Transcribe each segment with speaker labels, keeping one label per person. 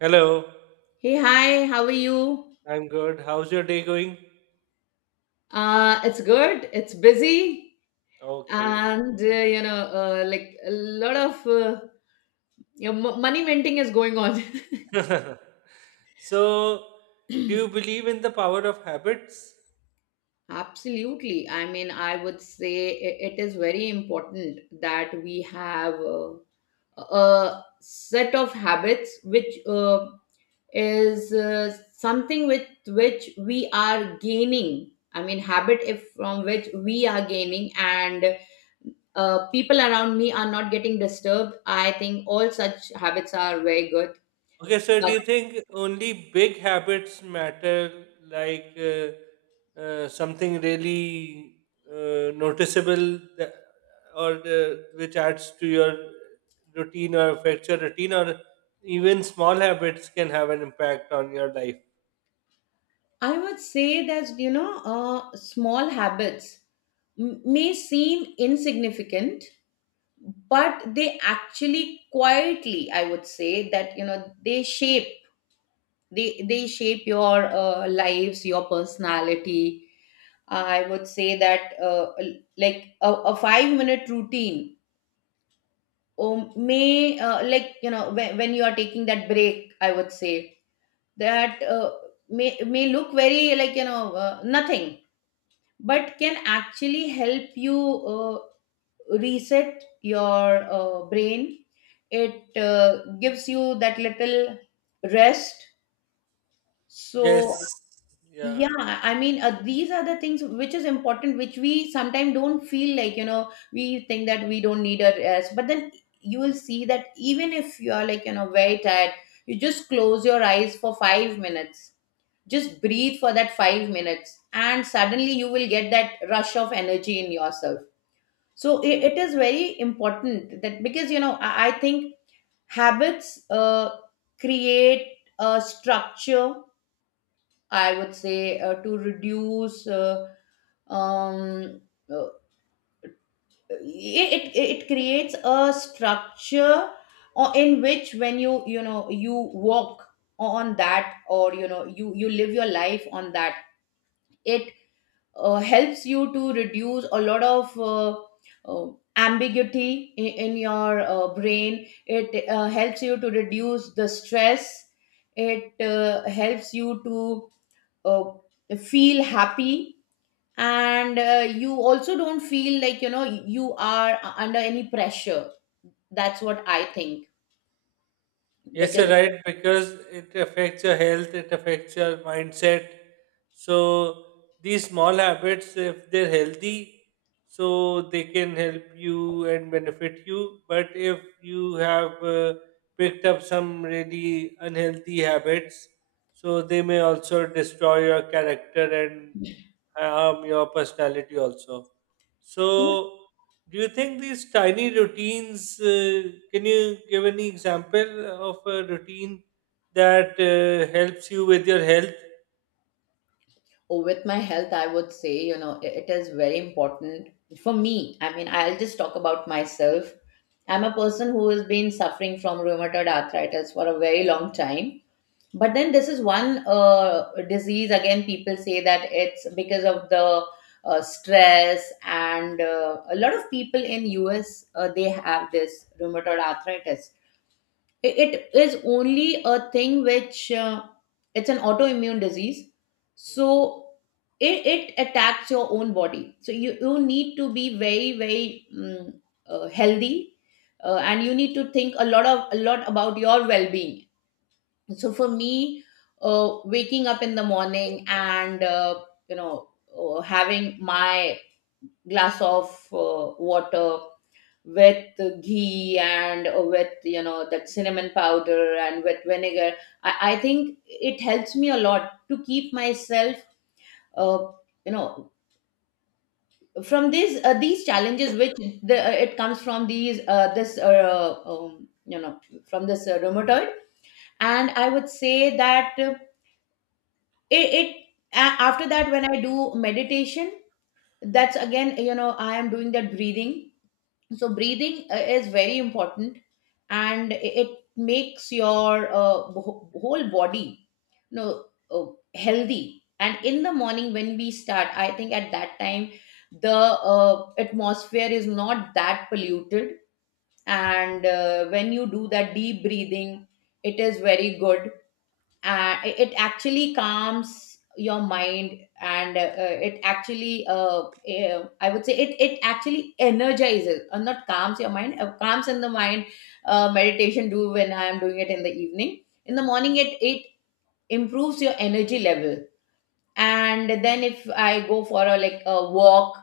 Speaker 1: Hello.
Speaker 2: Hey, hi, how are you?
Speaker 1: I'm good. How's your day going?
Speaker 2: It's good, it's busy,
Speaker 1: Okay.
Speaker 2: and you know, like a lot of money minting is going on.
Speaker 1: So, do you believe in the power of habits?
Speaker 2: Absolutely. I mean, I would say it is very important that we have a set of habits which is something with which we are gaining. I mean, habit if from which we are gaining, and people around me are not getting disturbed. I think all such habits are very good,
Speaker 1: Okay, so do
Speaker 2: but
Speaker 1: you think only big habits matter, like something really noticeable that, or which adds to your routine or affects your routine, or even small habits can have an impact on your life?
Speaker 2: I would say that small habits may seem insignificant, but they actually quietly, I would say that you know, they shape, they shape your lives, your personality. I would say that like a 5-minute routine, may, like you know, when you are taking that break, I would say that may look very, like you know, nothing, but can actually help you uh, reset your brain. It gives you that little rest, so...
Speaker 1: Yes. Yeah.
Speaker 2: Yeah, I mean, these are the things which is important, which we sometimes don't feel like, you know. We think that we don't need a rest, but then you will see that even if you are, like, you know, very tired, you just close your eyes for 5 minutes. Just breathe for that 5 minutes, and suddenly you will get that rush of energy in yourself. So it,
Speaker 1: Yeah.
Speaker 2: it is very important, that because, you know, I think habits create a structure, I would say, to reduce um, uh, it creates a structure in which when you know, you walk on that, or you know, you live your life on that. It helps you to reduce a lot of uh, ambiguity in your brain. It helps you to reduce the stress. It helps you to uh, feel happy, and you also don't feel like you know you are under any pressure. That's what I think,
Speaker 1: Yes,
Speaker 2: because...
Speaker 1: you're right, because it affects your health, it affects your mindset. So, these small habits, if they're healthy, so they can help you and benefit you. But if you have picked up some really unhealthy habits, so they may also destroy your character and harm your personality also. So, do you think these tiny routines, can you give any example of a routine that helps you with your health?
Speaker 2: Oh, with my health, I would say, you know, it is very important for me. I mean, I'll just talk about myself. I'm a person who has been suffering from rheumatoid arthritis for a very long time. But then this is one disease. Again, people say that it's because of the stress, and a lot of people in US, they have this rheumatoid arthritis. It is only a thing which, it's an autoimmune disease, so
Speaker 1: Mm.
Speaker 2: it attacks your own body. So you need to be very very healthy, and you need to think a lot of, a lot about your well being. So for me, waking up in the morning and, you know having my glass of water with ghee, and with, you know, that cinnamon powder, and with vinegar, I think it helps me a lot to keep myself uh, you know from these, these challenges which, it comes from these this you know from this rheumatoid. And I would say that, it, it after that, when I do meditation, that's again, you know, I am doing that breathing. So breathing is very important, and it makes your whole body, you know, uh, healthy. And in the morning when we start, I think at that time the atmosphere is not that polluted, and when you do that deep breathing, it is very good. Uh, it actually calms your mind, and it actually, I would say it actually energizes, or not calms your mind, calms in the mind. Meditation do when I am doing it in the evening. In the morning, it improves your energy level. And then if I go for a like a walk,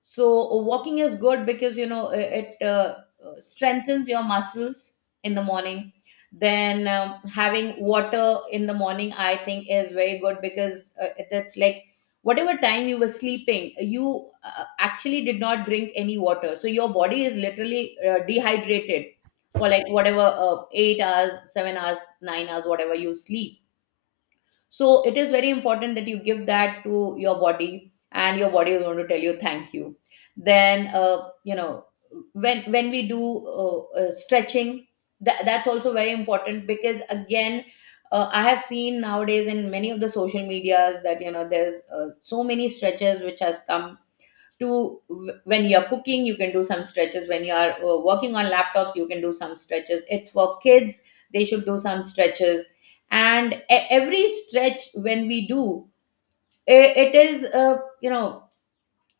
Speaker 2: so walking is good because you know it strengthens your muscles in the morning. Then having water in the morning, I think, is very good because that's like, whatever time you were sleeping, you actually did not drink any water, so your body is literally dehydrated for like, whatever, 8 hours, 7 hours, 9 hours, whatever you sleep. So it is very important that you give that to your body, and your body is going to tell you thank you. Then, when we do stretching, that's also very important, because again, I have seen nowadays in many of the social medias that you know there's so many stretches which has come to... When you're cooking, you can do some stretches. When you are working on laptops, you can do some stretches. It's for kids, they should do some stretches. And every stretch when we do, it is, uh, you know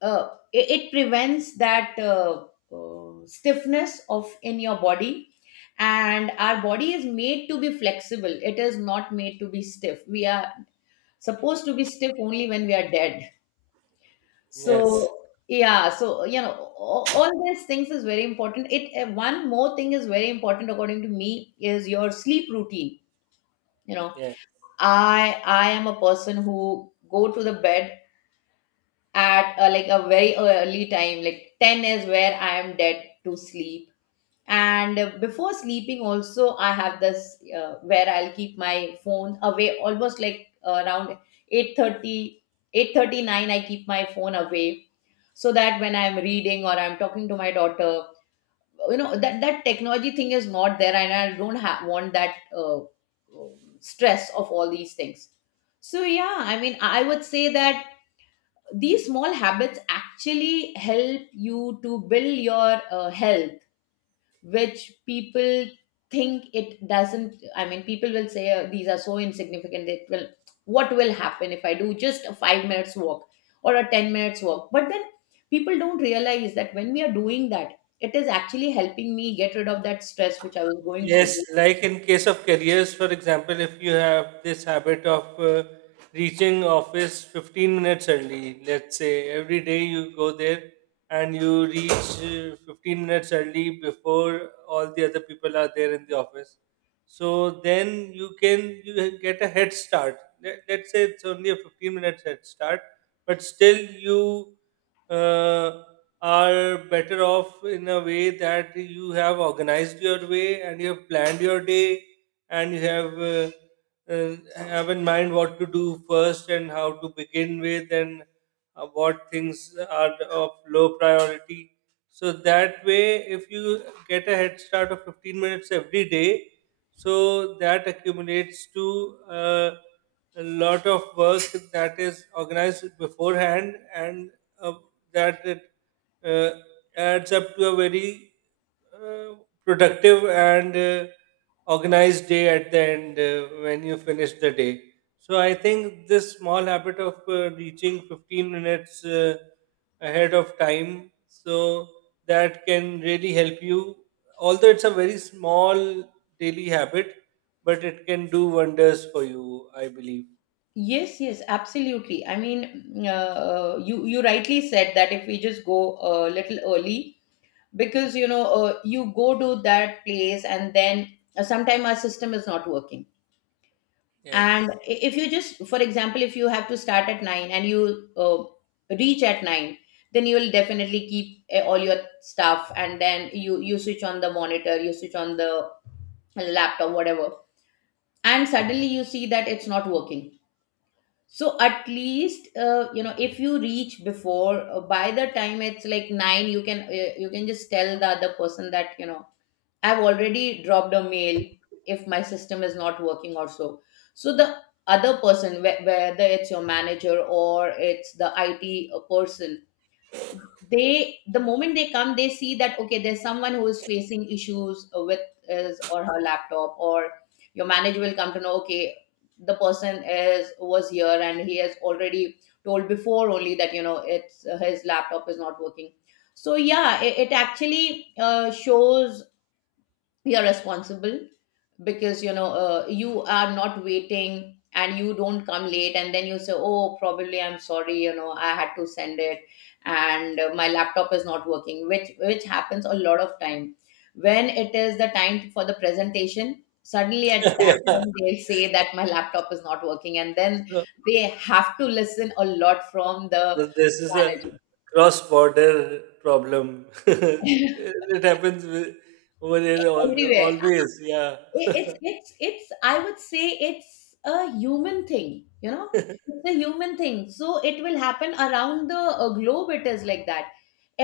Speaker 2: uh, it prevents that stiffness of in your body. And our body is made to be flexible, it is not made to be stiff. We are supposed to be stiff only when we are dead,
Speaker 1: Yes.
Speaker 2: so... Yeah, so you know, all these things is very important. It one more thing is very important, according to me, is your sleep routine. You know,
Speaker 1: Yes.
Speaker 2: I am a person who go to the bed at, like a very early time, like 10 is where I am dead to sleep. And before sleeping, also I have this, where I'll keep my phone away almost like, around eight thirty, eight thirty nine, I keep my phone away, so that when I'm reading or I'm talking to my daughter, you know, that technology thing is not there, and I don't want that stress of all these things. So yeah, I mean, I would say that these small habits actually help you to build your health, which people think it doesn't. I mean, people will say, "Oh, these are so insignificant, it will... what will happen if I do just a 5 minutes walk or a 10 minutes walk?" But then people don't realize that when we are doing that, it is actually helping me get rid of that stress which I was going through.
Speaker 1: Yes, like in case of careers, for example, if you have this habit of reaching office 15 minutes early, let's say every day you go there and you reach 15 minutes early before all the other people are there in the office. So then you get a head start. Let's say it's only a 15 minutes head start, but still you uh, are better off in a way that you have organized your way and you have planned your day, and you have in mind what to do first and how to begin with, and what things are of low priority. So that way, if you get a head start of 15 minutes every day, so that accumulates to a lot of work that is organized beforehand, and uh, that it uh, adds up to a very uh, productive and organized day at the end, when you finish the day. So I think this small habit of reaching 15 minutes ahead of time, so that can really help you. Although it's a very small daily habit, but it can do wonders for you, I believe.
Speaker 2: Yes, yes, absolutely. I mean, you rightly said that if we just go a little early, because you know, you go to that place, and then sometime our system is not working. And
Speaker 1: Yes.
Speaker 2: if you just, for example, if you have to start at 9 and you reach at 9, then you will definitely keep all your stuff, and then you switch on the monitor, you switch on the laptop, whatever, and suddenly you see that it's not working. So at least, you know, if you reach before, by the time it's like 9, you can, you can just tell the other person that, you know, I've already dropped a mail if my system is not working or so. So the other person, whether it's your manager or it's the IT person, they, the moment they come, they see that okay, there's someone who is facing issues with his or her laptop, or your manager will come to know okay, the person is was here and he has already told before only that you know it's, his laptop is not working. So yeah, it actually shows we are responsible because you are not waiting and you don't come late and then you say, oh, probably I'm sorry, I had to send it and my laptop is not working, which happens a lot of time. When it is the time for the presentation, suddenly at that
Speaker 1: Yeah.
Speaker 2: point they'll say that my laptop is not working and then
Speaker 1: So.
Speaker 2: they have to listen a lot from the
Speaker 1: But this is a
Speaker 2: manager.
Speaker 1: cross border problem. It happens with, over there,
Speaker 2: Everywhere.
Speaker 1: always. Yeah.
Speaker 2: I- it's it's it's I would say it's a human thing, you know. It's a human thing, so it will happen around the globe. It is like that.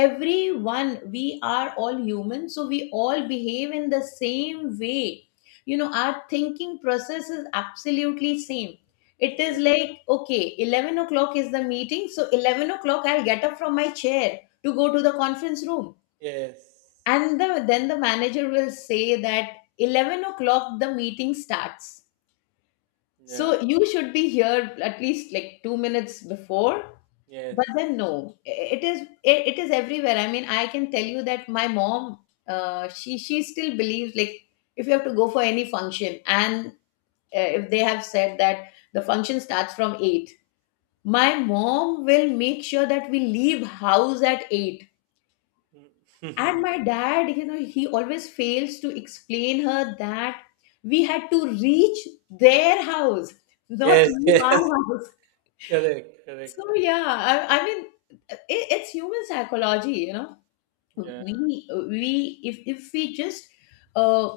Speaker 2: Everyone, we are all human, so we all behave in the same way. You know, our thinking process is absolutely same. It is like, okay, 11 o'clock is the meeting, so 11 o'clock I'll get up from my chair to go to the conference room.
Speaker 1: Yes.
Speaker 2: And then the manager will say that 11 o'clock the meeting starts, so
Speaker 1: Yeah.
Speaker 2: you should be here at least like 2 minutes before.
Speaker 1: Yes.
Speaker 2: But then no, it is it is everywhere. I mean, I can tell you that my mom, she still believes like, if you have to go for any function and if they have said that the function starts from 8, my mom will make sure that we leave house at 8. And my dad, you know, he always fails to explain her that we had to reach their house, not
Speaker 1: Yes.
Speaker 2: leave our
Speaker 1: Yes.
Speaker 2: house.
Speaker 1: Correct.
Speaker 2: So
Speaker 1: Correct.
Speaker 2: yeah, I mean, it, it's human psychology, you know.
Speaker 1: Yeah.
Speaker 2: We if we just uh,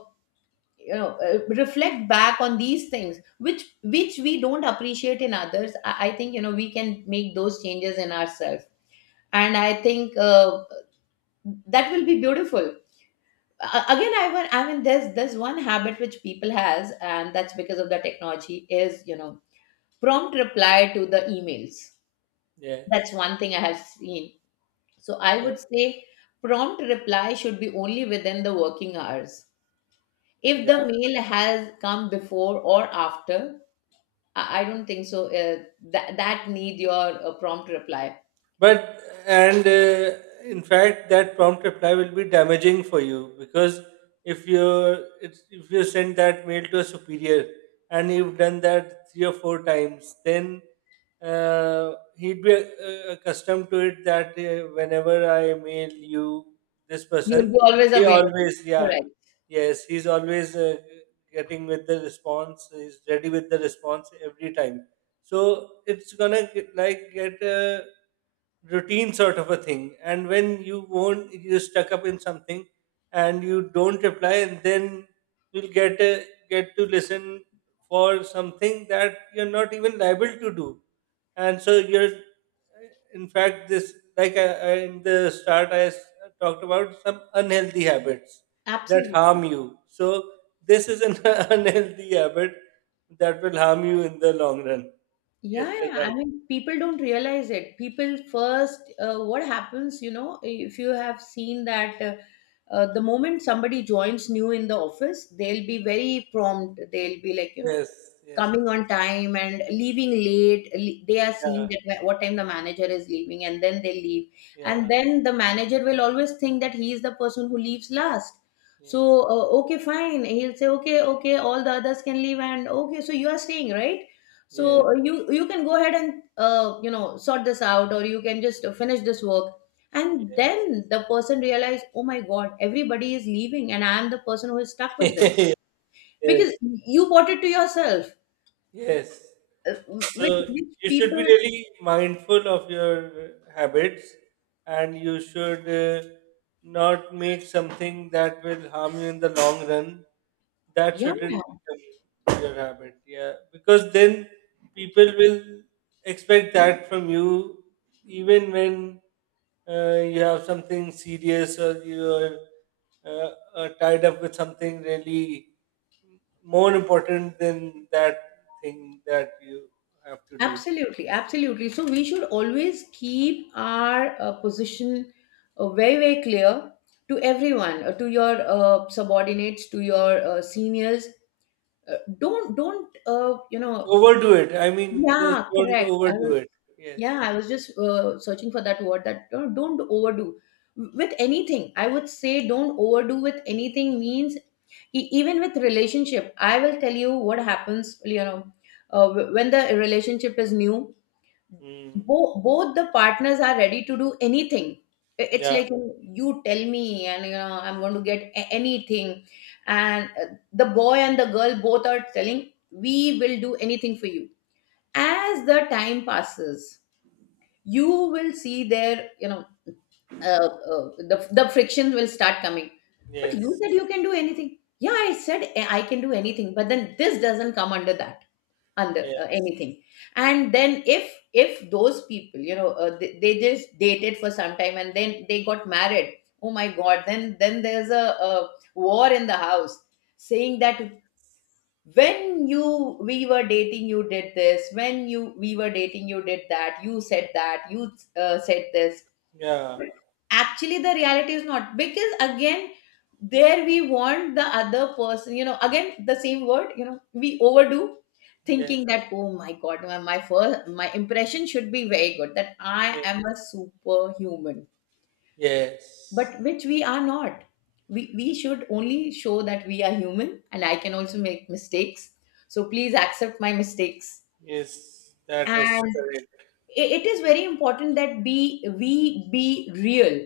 Speaker 2: reflect back on these things which we don't appreciate in others, I think, you know, we can make those changes in ourselves. And I think that will be beautiful. Again, I mean there's one habit which people has, and that's because of the technology is, you know, prompt reply to the emails. That's
Speaker 1: Yes.
Speaker 2: one thing I have seen. So I
Speaker 1: Yeah.
Speaker 2: would say prompt reply should be only within the working hours. If the
Speaker 1: Yeah.
Speaker 2: mail has come before or after, I don't think so that that need your prompt reply.
Speaker 1: But, and in fact, that prompt reply will be damaging for you because if you send that mail to a superior, and you've done that three or four times, then he'd be accustomed to it that whenever I mail you this
Speaker 2: You will
Speaker 1: person,
Speaker 2: be always
Speaker 1: he
Speaker 2: available.
Speaker 1: always. Yeah.
Speaker 2: Correct.
Speaker 1: Yes, he's always getting with the response. He's ready with the response every time, so it's gonna get, like, get a routine sort of a thing, and when you won't, you're stuck up in something and you don't reply, and then you'll get to listen for something that you're not even liable to do. And so you're, in fact, this, like, in the start, talked about some unhealthy habits that harm
Speaker 2: Absolutely.
Speaker 1: you. So this is an unhealthy habit that will harm you in the long run. Yes,
Speaker 2: Yeah,
Speaker 1: you're
Speaker 2: yeah. I
Speaker 1: right.
Speaker 2: mean, people don't realize it. People first, what happens, you know, if you have seen that the moment somebody joins new in the office, they'll be very prompt. They'll be like, you know,
Speaker 1: Yes. Yes, yes.
Speaker 2: coming on time and leaving late. They are
Speaker 1: Yeah.
Speaker 2: seeing that what time the manager is leaving, and then they leave. And
Speaker 1: Yeah.
Speaker 2: then the manager will always think that he is the person who leaves last. So,
Speaker 1: Yes.
Speaker 2: okay, fine. He'll say, okay, okay, all the others can leave, and okay, so you are staying, right?
Speaker 1: Yes.
Speaker 2: So you you can go ahead and you know sort this out, or you can just finish this work. And
Speaker 1: Yes.
Speaker 2: then the person realized, oh my god, everybody is leaving and I am the person who is stuck with this. Because
Speaker 1: Yes.
Speaker 2: you bought it to yourself.
Speaker 1: Yes.
Speaker 2: uh, which,
Speaker 1: So
Speaker 2: which
Speaker 1: you should
Speaker 2: people.
Speaker 1: be really mindful of your habits, and you should not make something that will harm you in the long run. That
Speaker 2: Yeah.
Speaker 1: shouldn't become your habit, yeah, because then people will expect that from you, even when you have something serious or you are uh, tied up with something really more important than that thing that you have to do.
Speaker 2: Absolutely, absolutely. So we should always keep our position very very clear to everyone, to your subordinates, to your seniors. Don't you know.
Speaker 1: Overdo it. I mean, just
Speaker 2: Yeah,
Speaker 1: don't
Speaker 2: correct. I
Speaker 1: overdo
Speaker 2: was,
Speaker 1: it. Yes.
Speaker 2: yeah, I was just searching for that word, that don't overdo with anything. I would say don't overdo with anything means even with relationship. I will tell you what happens, you know, when the relationship is new,
Speaker 1: Mm.
Speaker 2: bo both the partners are ready to do anything. It's
Speaker 1: Yeah.
Speaker 2: like, you tell me, and you know, I'm going to get anything. And the boy and the girl both are telling, we will do anything for you. As the time passes, you will see there, you know, uh, the frictions will start coming. But you
Speaker 1: Yes.
Speaker 2: said you can do anything. Yeah, I said, I can do anything, but then this doesn't come under that, under
Speaker 1: Yes.
Speaker 2: anything. And then if those people, you know, they just dated for some time and then they got married. Oh my god, then there's a war in the house, saying that, when you we were dating you did this, when you we were dating you did that, you said that you said this.
Speaker 1: Yeah.
Speaker 2: Actually the reality is not, because again there we want the other person, you know, again the same word, you know, we overdo,
Speaker 1: Yes.
Speaker 2: thinking that oh my god, my first, my impression should be very good, that I
Speaker 1: Yes.
Speaker 2: am a superhuman.
Speaker 1: Yes.
Speaker 2: But which we are not. We we should only show that we are human and I can also make mistakes, so please accept my mistakes.
Speaker 1: Yes. That is
Speaker 2: And
Speaker 1: correct.
Speaker 2: it is very important that be we be real.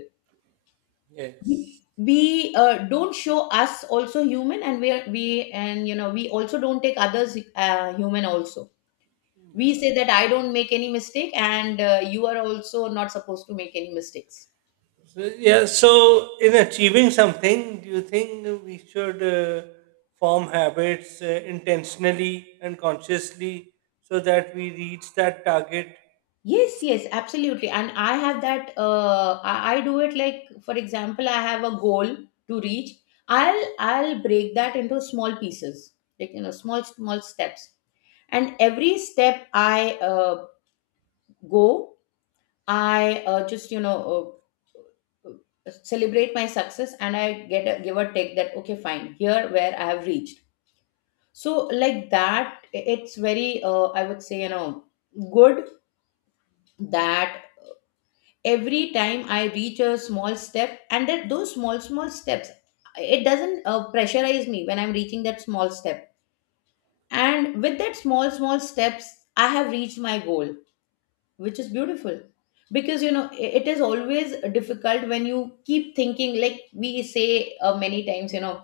Speaker 1: Yes.
Speaker 2: we, we don't show us also human and we, and you know we also don't take others human also. We say that I don't make any mistake, and you are also not supposed to make any mistakes.
Speaker 1: So, yeah. So, in achieving something, do you think we should form habits intentionally and consciously, so that we reach that target?
Speaker 2: Yes, yes, absolutely. And I have that, I do it like, for example, I have a goal to reach. I'll break that into small pieces, like you know, small small steps. And every step I go, I just you know celebrate my success, and I get a, give a take that okay, fine, here where I have reached. So like that, it's very I would say, you know, good that every time I reach a small step, and that those small small steps, it doesn't pressurize me when I'm reaching that small step. And with that small small steps, I have reached my goal, which is beautiful. Because you know it is always difficult when you keep thinking, like we say many times, you know,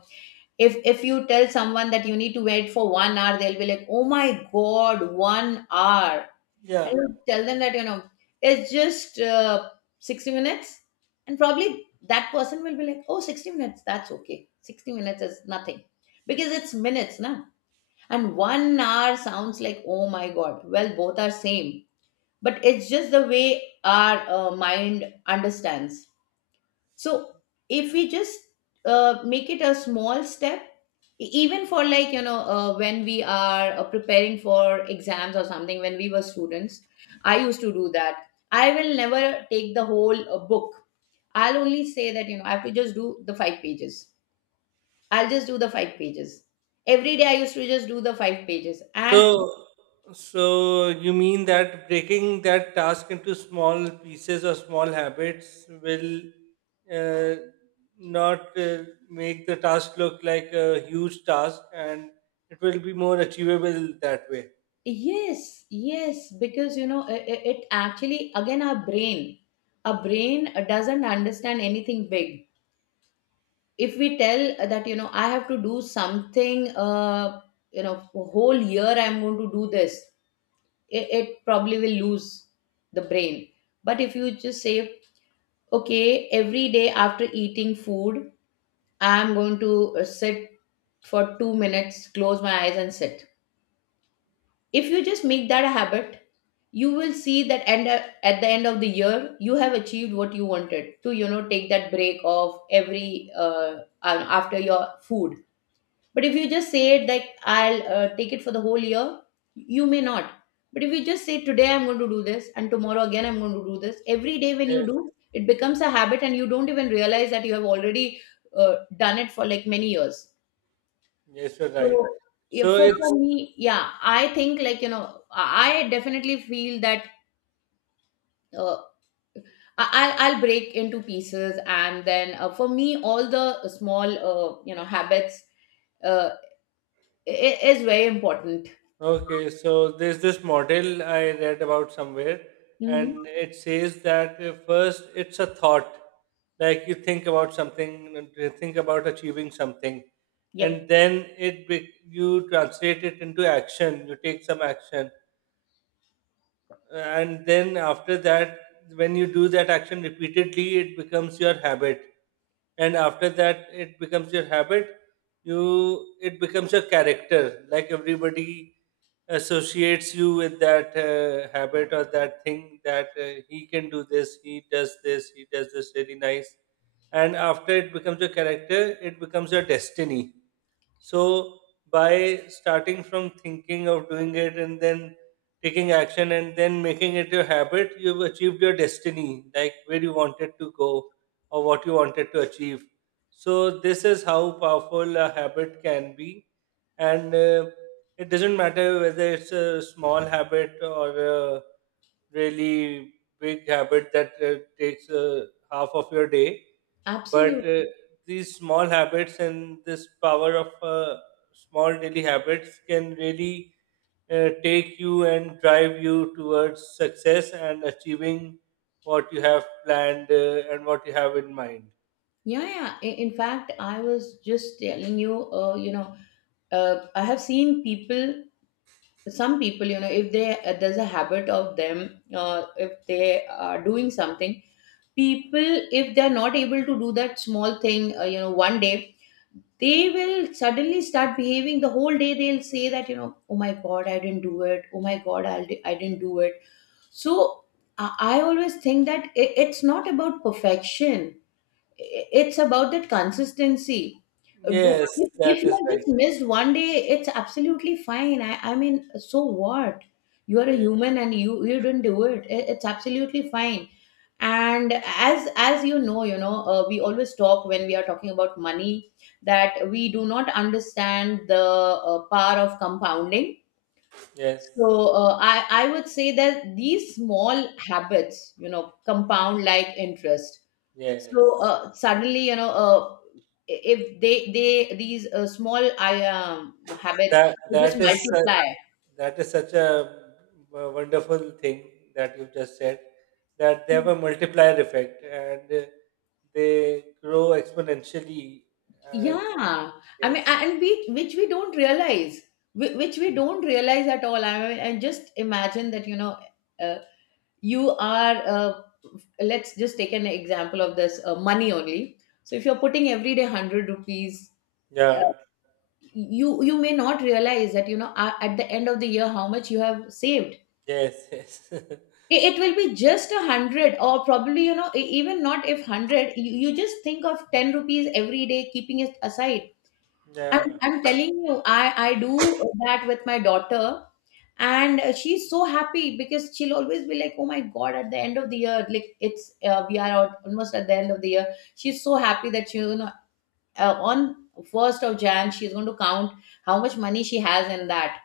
Speaker 2: if you tell someone that you need to wait for one hour, they'll be like, oh my god, one hour. And
Speaker 1: Yeah.
Speaker 2: you tell them that, you know, it's just 60 minutes, and probably that person will be like, oh, 60 minutes, that's okay, 60 minutes is nothing, because it's minutes now. And one hour sounds like oh my god. Well, both are same, but it's just the way our mind understands. So if we just make it a small step, even for like, you know, when we are preparing for exams or something, when we were students, I used to do that. I will never take the whole book. I'll only say that, you know, I have to just do the five pages. I'll just do the five pages. Every day I used to just do the five pages. And
Speaker 1: So, so, you mean that breaking that task into small pieces or small habits will uh, not make the task look like a huge task, and it will be more achievable that way.
Speaker 2: yes, yes, because, you know, it actually, again, our brain doesn't understand anything big. If we tell that, you know, I have to do something you know for whole year I'm going to do this, it probably will lose the brain. But if you just say, okay, every day after eating food I'm going to sit for 2 minutes, close my eyes and sit, if you just make that a habit, you will see that end at the end of the year you have achieved what you wanted to, you know, take that break of every after your food. But if you just say it like I'll take it for the whole year, you may not. But if you just say today I'm going to do this, and tomorrow again I'm going to do this, every day when you
Speaker 1: Yes,
Speaker 2: do, it becomes a habit and you don't even realize that you have already done it for like many years.
Speaker 1: yes, you're
Speaker 2: So
Speaker 1: right.
Speaker 2: yeah,
Speaker 1: So it's.
Speaker 2: for me, yeah, I think like, you know, I definitely feel that uh, I'll break into pieces, and then for me, all the small you know habits uh, is very important.
Speaker 1: Okay, so there's this model I read about somewhere,
Speaker 2: Hmm.
Speaker 1: and it says that first it's a thought, like you think about something, and you think about achieving something, and
Speaker 2: Yep.
Speaker 1: then you translate it into action. You take some action, and then after that, when you do that action repeatedly, it becomes your habit. And after that, it becomes your character, like everybody associates you with that habit or that thing, that he can do this, he does this, he does this really nice. And after it becomes your character, it becomes your destiny. So, by starting from thinking of doing it, and then taking action, and then making it your habit, you've achieved your destiny, like where you wanted to go or what you wanted to achieve. So this is how powerful a habit can be, and it doesn't matter whether it's a small habit or a really big habit that takes half of your day, but
Speaker 2: Absolutely.
Speaker 1: these small habits and this power of small daily habits can really take you and drive you towards success and achieving what you have planned, and what you have in mind.
Speaker 2: Yeah, yeah. In fact, I was just telling you, you know, I have seen people, some people, you know, if they there's a habit of them, if they are doing something, people, if they're not able to do that small thing, you know, one day, they will suddenly start behaving the whole day. They'll say that, you know, oh my God, I didn't do it. Oh my God, I didn't do it. So I always think that it's not about perfection, it's about that consistency. Do,
Speaker 1: Yes, that
Speaker 2: if you
Speaker 1: is
Speaker 2: have
Speaker 1: right.
Speaker 2: just missed one day, it's absolutely fine. I mean, so what, you are a
Speaker 1: Yeah.
Speaker 2: human and you didn't do it. It's absolutely fine. And as you know, we always talk when we are talking about money, that we do not understand the power of compounding.
Speaker 1: Yes.
Speaker 2: So uh, i I would say that these small habits, you know, compound like interest. So
Speaker 1: Yes.
Speaker 2: suddenly, you know, if they these small I habits,
Speaker 1: That
Speaker 2: they just
Speaker 1: that is such,
Speaker 2: multiply.
Speaker 1: that is such a wonderful thing that you've just said, that they have a multiplier effect and they grow exponentially, and
Speaker 2: Yeah, I mean,
Speaker 1: yes.
Speaker 2: and we which we don't realize, which we don't realize at all. I mean, and just imagine that, you know, uh, you are. Let's just take an example of this money only. So if you're putting every day 100 rupees, uh,
Speaker 1: Yeah.
Speaker 2: you you may not realize that you know at the end of the year how much you have saved.
Speaker 1: Yes. Yes.
Speaker 2: It will be just a hundred, or probably you know even not if hundred, you just think of 10 rupees every day keeping it aside.
Speaker 1: Yeah.
Speaker 2: I'm telling you, I do that with my daughter. And she's so happy, because she'll always be like, oh my god, at the end of the year, like it's we are out almost at the end of the year, she's so happy that she, you know, on 1st of Jan she's going to count how much money she has in that.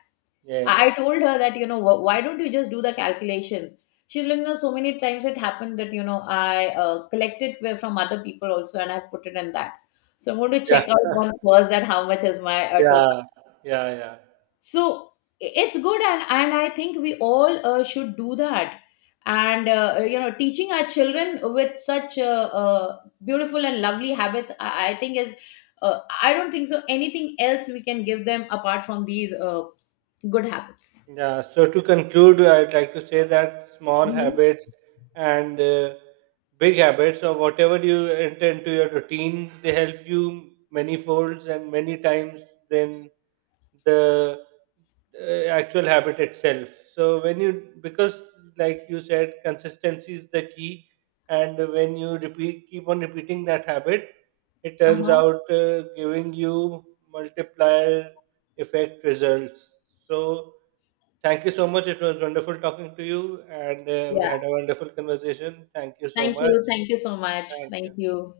Speaker 2: I
Speaker 1: Yes.
Speaker 2: told her that, you know, why don't you just do the calculations? She's like, no, so many times it happened that, you know, I collected from other people also and I've put it in that. So I'm going to
Speaker 1: Yeah.
Speaker 2: check out on first that how much is my total.
Speaker 1: Yeah. Yeah. Yeah.
Speaker 2: So it's good. And I think we all should do that. And, you know, teaching our children with such beautiful and lovely habits, I think is, I don't think so anything else we can give them apart from these good habits.
Speaker 1: Yeah, so to conclude, I'd like to say that small
Speaker 2: Mhm.
Speaker 1: habits and big habits, or whatever you enter into your routine, they help you many folds and many times than the actual habit itself. So when you, because like you said, consistency is the key, and when you repeat keep on repeating that habit, it turns
Speaker 2: Uh-huh.
Speaker 1: out giving you multiplier effect results. So thank you so much. It was wonderful talking to you, and we
Speaker 2: Yeah.
Speaker 1: had a wonderful conversation. Thank you so
Speaker 2: Thank
Speaker 1: much.
Speaker 2: you. Thank you so much.
Speaker 1: Thank you.
Speaker 2: Thank you.